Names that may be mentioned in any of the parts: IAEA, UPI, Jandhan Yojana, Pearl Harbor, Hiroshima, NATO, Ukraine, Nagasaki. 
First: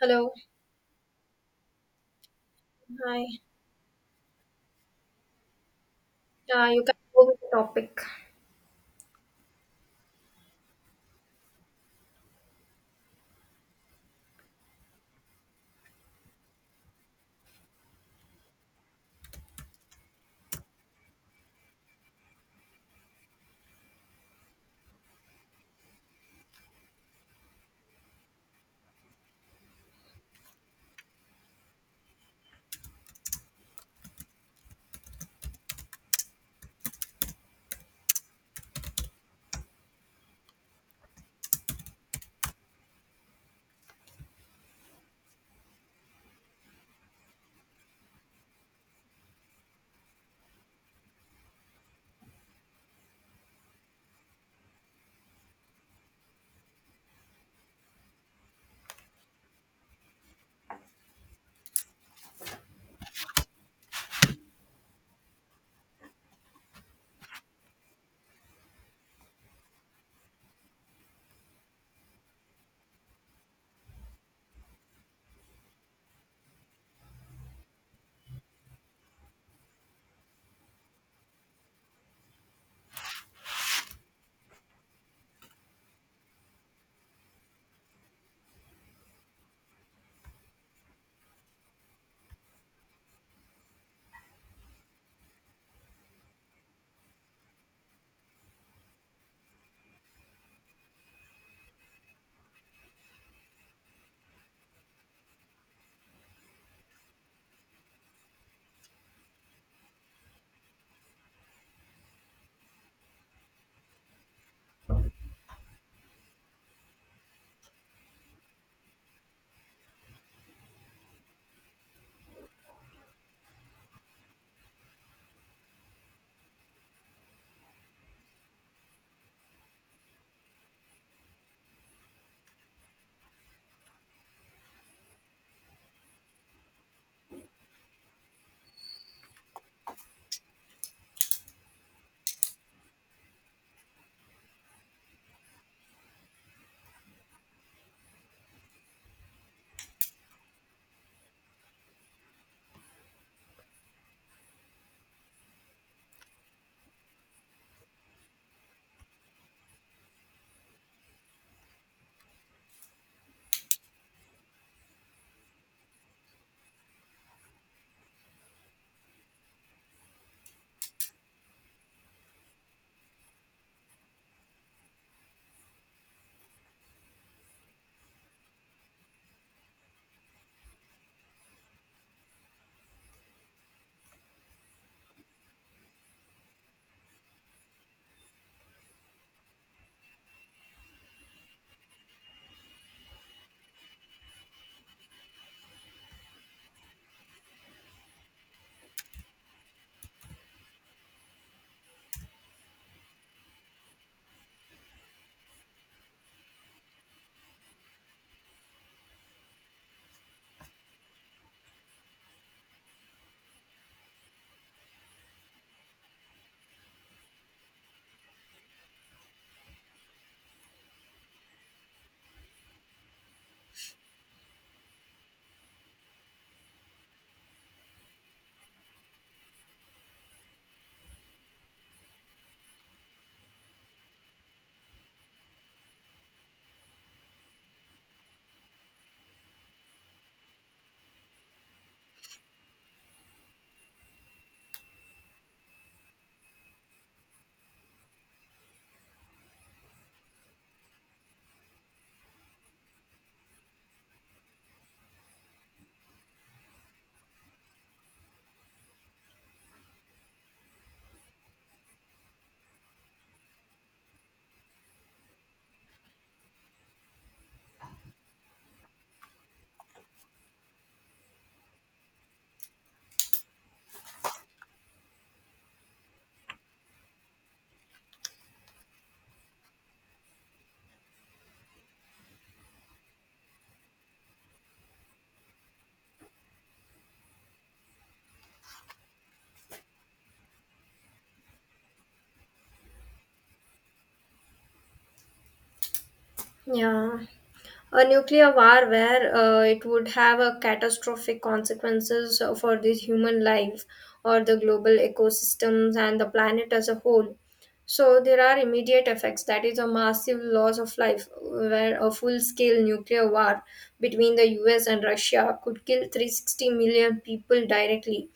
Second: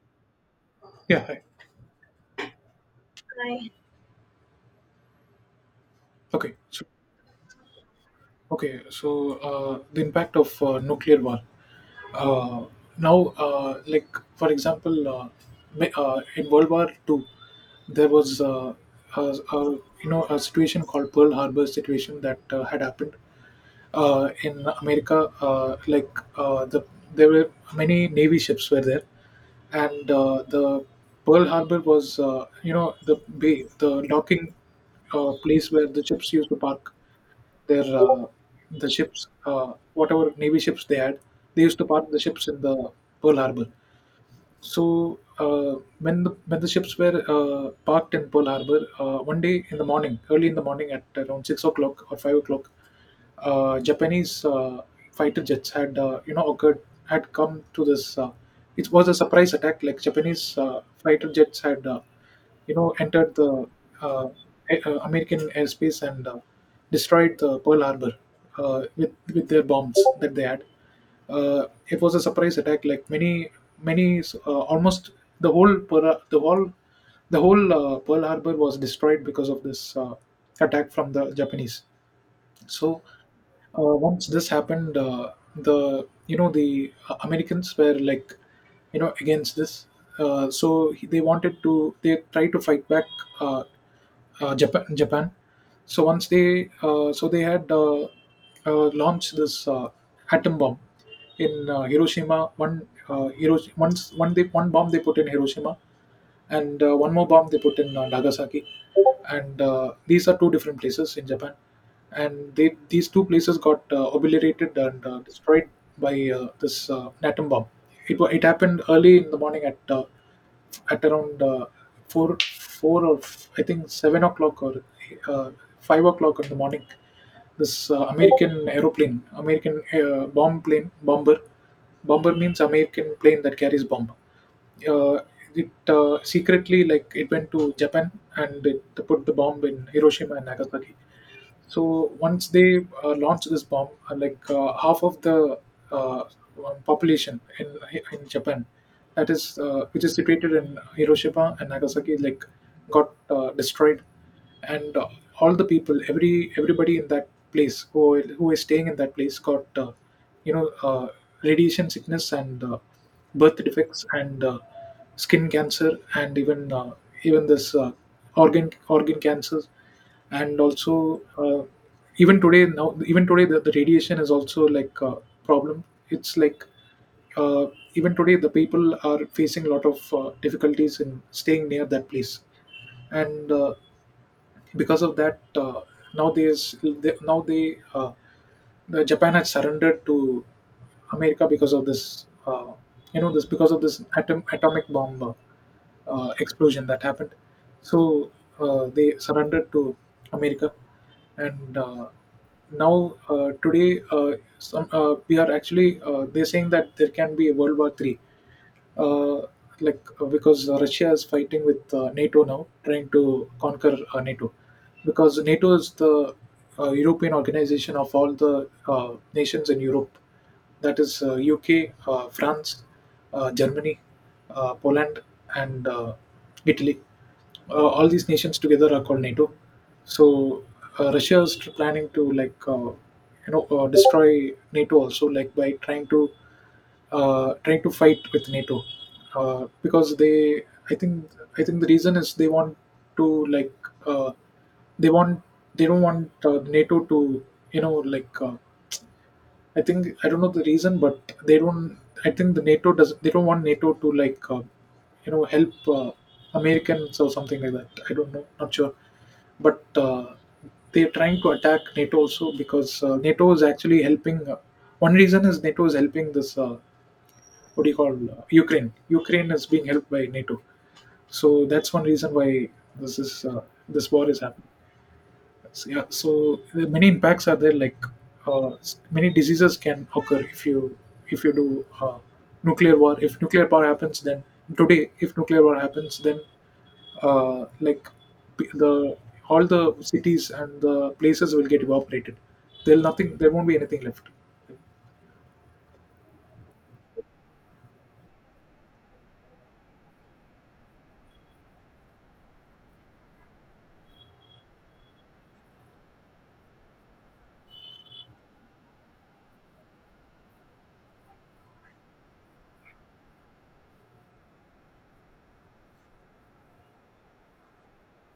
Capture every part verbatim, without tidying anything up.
Hello. Yeah. Hi. Hi. Hi. Okay. Yeah, you So, can go with the topic. okay. So uh, the impact of uh, nuclear war. Uh, Now, uh, like for example, uh, ma- uh, in World War Two, there was uh, a, a you know a situation called Pearl Harbor situation that uh, had happened, uh, in America, uh, like uh, the there were many navy ships were there, and uh, the Pearl Harbor was uh, you know the bay, the docking uh, place where the ships used to park their uh, the ships, uh, whatever navy ships they had, they used to park the ships in the Pearl Harbor. So uh, when the when the ships were uh, parked in Pearl Harbor, uh, one day in the morning, early in the morning at around six o'clock or five o'clock, uh, Japanese uh, fighter jets had uh, you know occurred had come to this. Uh, it was a surprise attack. Like Japanese uh, fighter jets had uh, you know entered the uh, a- uh, American airspace and uh, destroyed the Pearl Harbor uh, with with their bombs that they had. Uh, it was a surprise attack. Like many many uh, almost the whole Pearl, the whole the whole uh, pearl harbor was destroyed because of this uh, attack from the japanese. So uh, once this happened, uh, the you know the uh, Americans were like you know against this, uh, so he- they wanted to they tried to fight back uh, uh, Japan. Japan. So once they uh, so they had uh, uh, launched this uh, atom bomb in uh, Hiroshima. One uh, Hirosh- once one they one bomb they put in Hiroshima and uh, one more bomb they put in uh, Nagasaki. And uh, these are two different places in Japan, and they these two places got uh, obliterated and uh, destroyed by uh, this uh, atom bomb. It wa- it happened early in the morning at uh, at around uh, four four or f- I think seven o'clock or uh, five o'clock in the morning. This uh, American aeroplane, American uh, bomb plane, bomber. Bomber means American plane that carries bomb. Uh, it uh, Secretly, like, it went to Japan and it put the bomb in Hiroshima and Nagasaki. So once they uh, launched this bomb, uh, like uh, half of the uh, um, population in in Japan, that is uh, which is situated in Hiroshima and Nagasaki, like got uh, destroyed, and uh, all the people, every everybody in that place, who who is staying in that place got, uh, you know, uh, radiation sickness and uh, birth defects and uh, skin cancer and even uh, even this uh, organ organ cancers, and also uh, even today now even today the, the radiation is also like a problem. It's like uh, even today the people are facing a lot of uh, difficulties in staying near that place. And uh, because of that, uh, now there's they, now they uh, the Japan had surrendered to America because of this uh, you know this because of this atom, atomic bomb uh, uh, explosion that happened. So uh, they surrendered to America. And uh, now uh, today uh, some uh, we are actually uh, they're saying that there can be a World War Three, uh, like uh, because uh, Russia is fighting with uh, NATO now, trying to conquer uh, NATO, because NATO is the uh, European organization of all the uh, nations in Europe. That is uh, U K, uh, France, uh, Germany, uh, Poland, and uh, Italy. Uh, all these nations together are called NATO. So uh, Russia is tr- planning to, like, uh, you know uh, destroy NATO also, like by trying to uh, trying to fight with NATO. Uh, because they, I think, I think the reason is they want to like uh, they want, they don't want uh, NATO to you know like uh, I think I don't know the reason, but they don't. I think The NATO does, they don't want NATO to like uh, you know help uh, Americans or something like that. I don't know, not sure. But uh, they're trying to attack NATO also because uh, NATO is actually helping. Uh, one reason is NATO is helping this. Uh, what do you call, uh, Ukraine. Ukraine is being helped by NATO, so that's one reason why this is uh, this war is happening. So, yeah, so the many impacts are there. Like uh, s- many diseases can occur if you if you do uh, nuclear war. If nuclear power happens, then today if nuclear war happens, then uh, like p- the all the cities and the places will get evaporated. There'll nothing. There won't be anything left. Yeah. A nuclear war where uh, it would have a catastrophic consequences for the human life or the global ecosystems and the planet as a whole. So there are immediate effects. That is a massive loss of life, where a full-scale nuclear war between the U S and Russia could kill three hundred sixty million people directly,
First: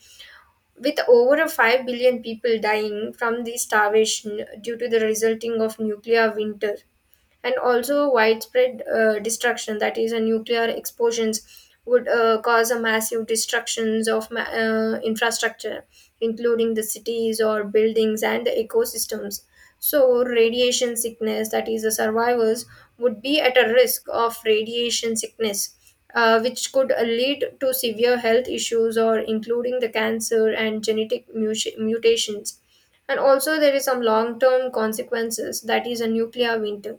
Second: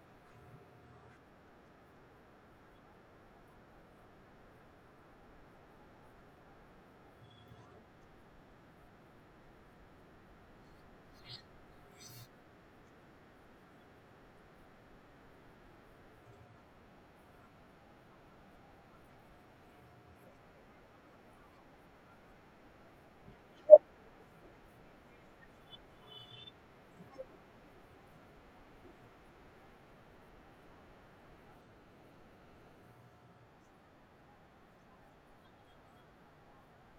with over five billion people dying from the starvation due to the resulting of nuclear winter, and also widespread uh, destruction. That is a nuclear explosions would uh, cause a massive destructions of ma- uh, infrastructure, including the cities or buildings and the ecosystems. So radiation sickness, that is the survivors would be at a risk of radiation sickness, uh, which could uh, lead to severe health issues or including the cancer and genetic muti- mutations. And also there is some long term consequences, that is a nuclear winter,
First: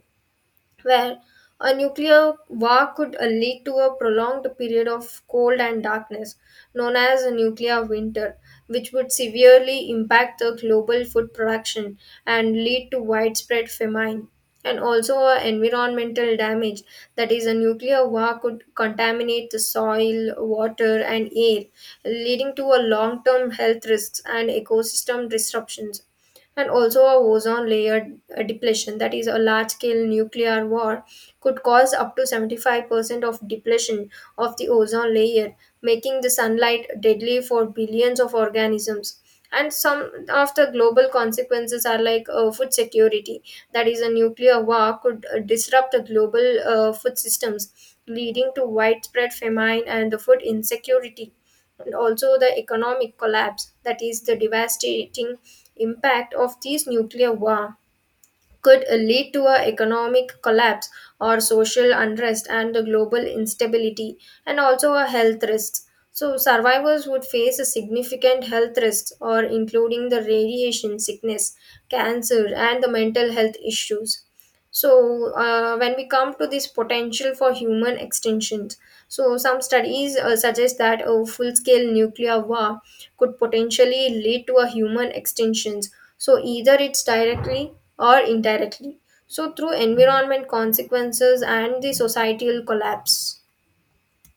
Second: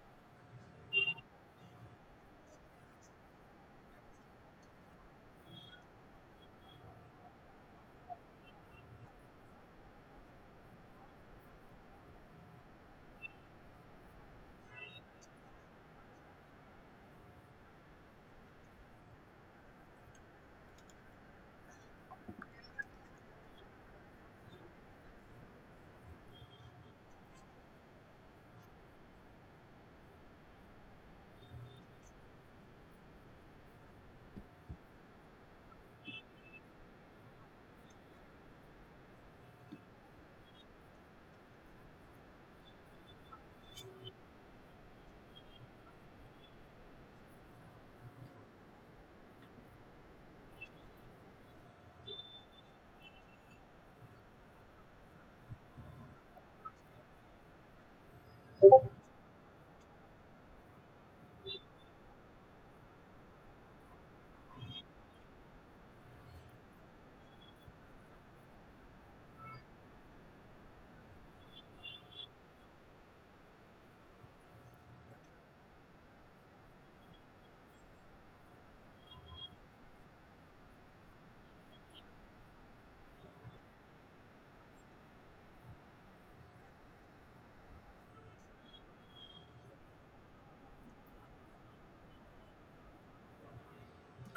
where a nuclear war could uh, lead to a prolonged period of cold and darkness, known as a nuclear winter, which would severely impact the global food production and lead to widespread famine. And also, uh, environmental damage, that is, a nuclear war could contaminate the soil, water, and air, leading to a long term health risks and ecosystem disruptions. And also a ozone layer uh, depletion, that is a large scale nuclear war could cause up to seventy-five percent of depletion of the ozone layer, making the sunlight deadly for billions of organisms. And some of the global consequences are like uh, food security, that is a nuclear war could uh, disrupt the global uh, food systems, leading to widespread famine and the food insecurity. And also the economic collapse, that is the devastating impact of these nuclear war could uh, lead to a economic collapse or social unrest and the global instability. And also a health risks, so survivors would face a significant health risks or including the radiation sickness, cancer, and the mental health issues. So, uh, when we come to this potential for human extinctions, so some studies uh, suggest that a full scale nuclear war could potentially lead to a human extinctions. So, either it's directly or indirectly. So, through environment consequences and the societal collapse.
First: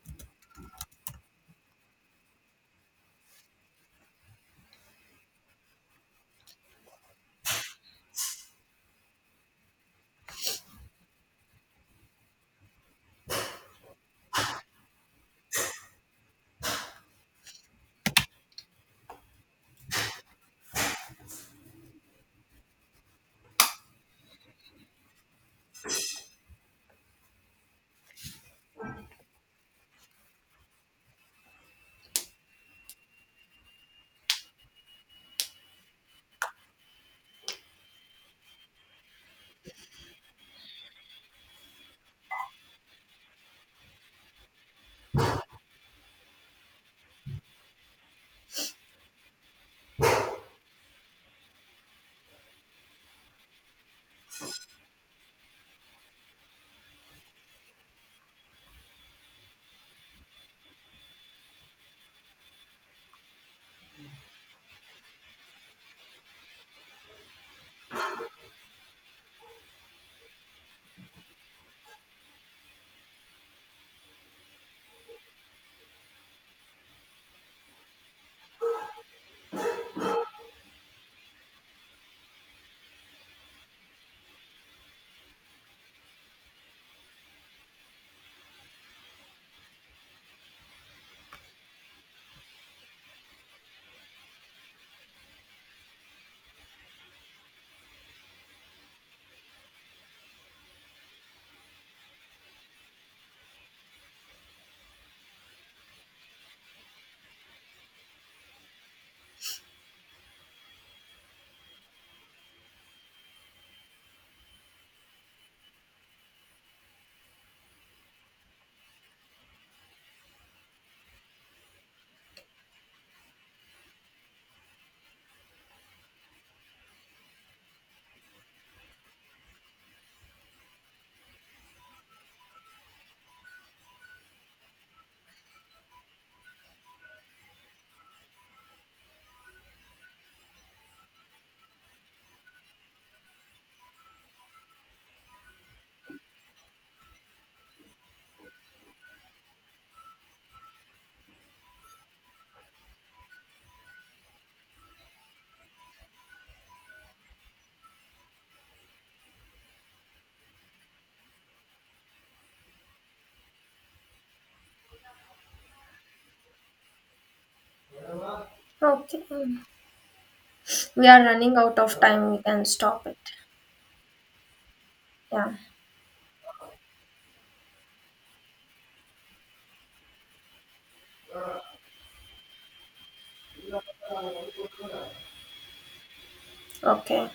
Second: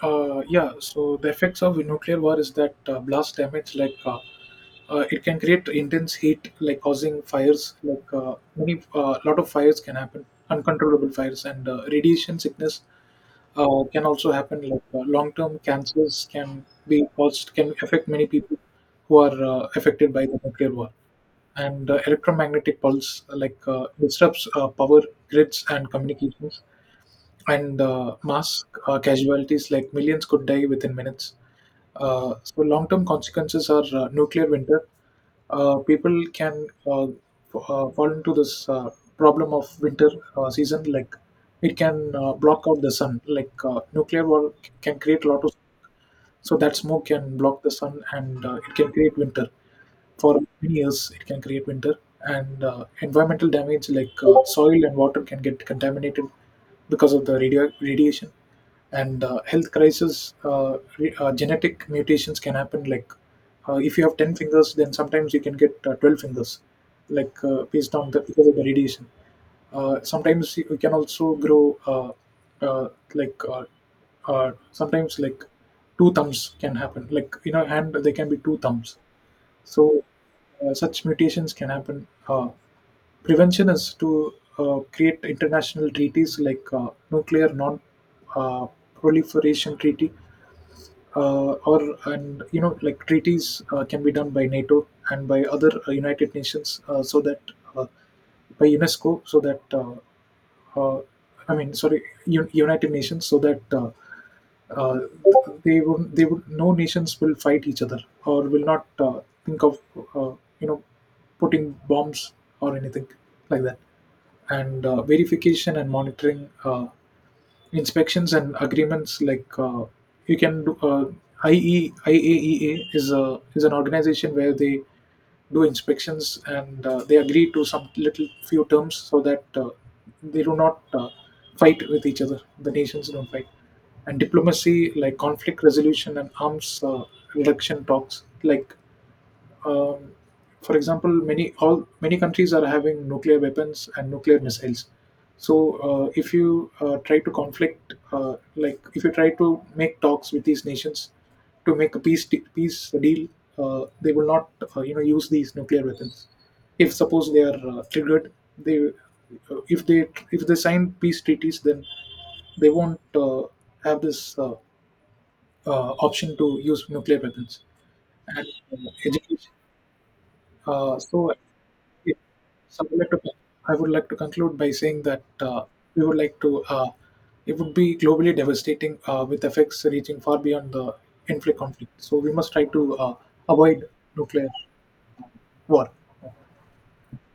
Uh, yeah, so the effects of a nuclear war is that uh, blast damage, like uh, uh, it can create intense heat, like causing fires, like uh, many uh, lot of fires can happen, uncontrollable fires, and uh, radiation sickness uh, can also happen. Like uh, long-term cancers can be caused, can affect many people who are uh, affected by the nuclear war. And uh, electromagnetic pulse, like uh, disrupts uh, power grids and communications, and uh, mass uh, casualties like millions could die within minutes. Uh, so long-term consequences are uh, nuclear winter. Uh, people can uh, f- uh, fall into this uh, problem of winter uh, season. Like it can uh, block out the sun. Like uh, nuclear war c- can create a lot of, so that smoke can block the sun, and uh, it can create winter. For many years, it can create winter. And uh, environmental damage, like uh, soil and water can get contaminated because of the radio- radiation. And uh, health crisis, uh, re- uh, genetic mutations can happen. Like uh, if you have ten fingers, then sometimes you can get uh, twelve fingers, like uh, based on the, because of the radiation, uh, sometimes you you can also grow uh, uh, like uh, uh, sometimes like two thumbs can happen, like in a hand there can be two thumbs. So uh, such mutations can happen. Uh, prevention is to uh, create international treaties like uh, nuclear non uh, proliferation treaty uh, or and you know like treaties uh, can be done by NATO and by other uh, United Nations, uh, so that uh, by UNESCO, so that uh, uh, I mean, sorry, U- United Nations, so that uh, uh, they would, they would, no nations will fight each other or will not uh, think of uh, you know putting bombs or anything like that. And uh, verification and monitoring. Uh, inspections and agreements, like uh, you can do uh, I E, I A E A is a, is an organization where they do inspections and uh, they agree to some little few terms so that uh, they do not uh, fight with each other. The nations don't fight. And diplomacy, like conflict resolution and arms uh, reduction talks, like um, for example, many all many countries are having nuclear weapons and nuclear missiles. So uh, if you uh, try to conflict, uh, like if you try to make talks with these nations to make a peace de- peace deal, uh, they will not uh, you know use these nuclear weapons. If suppose they are uh, triggered, they uh, if they if they sign peace treaties, then they won't uh, have this uh, uh, option to use nuclear weapons, and uh, Okay, education. Uh, we are So, running out of yeah, time. We can so I would stop like it. to I would like to conclude by saying that Yeah, uh, we would like to uh, it would be globally devastating uh, with effects reaching far beyond the conflict conflict. So we must try to uh, avoid nuclear war. okay.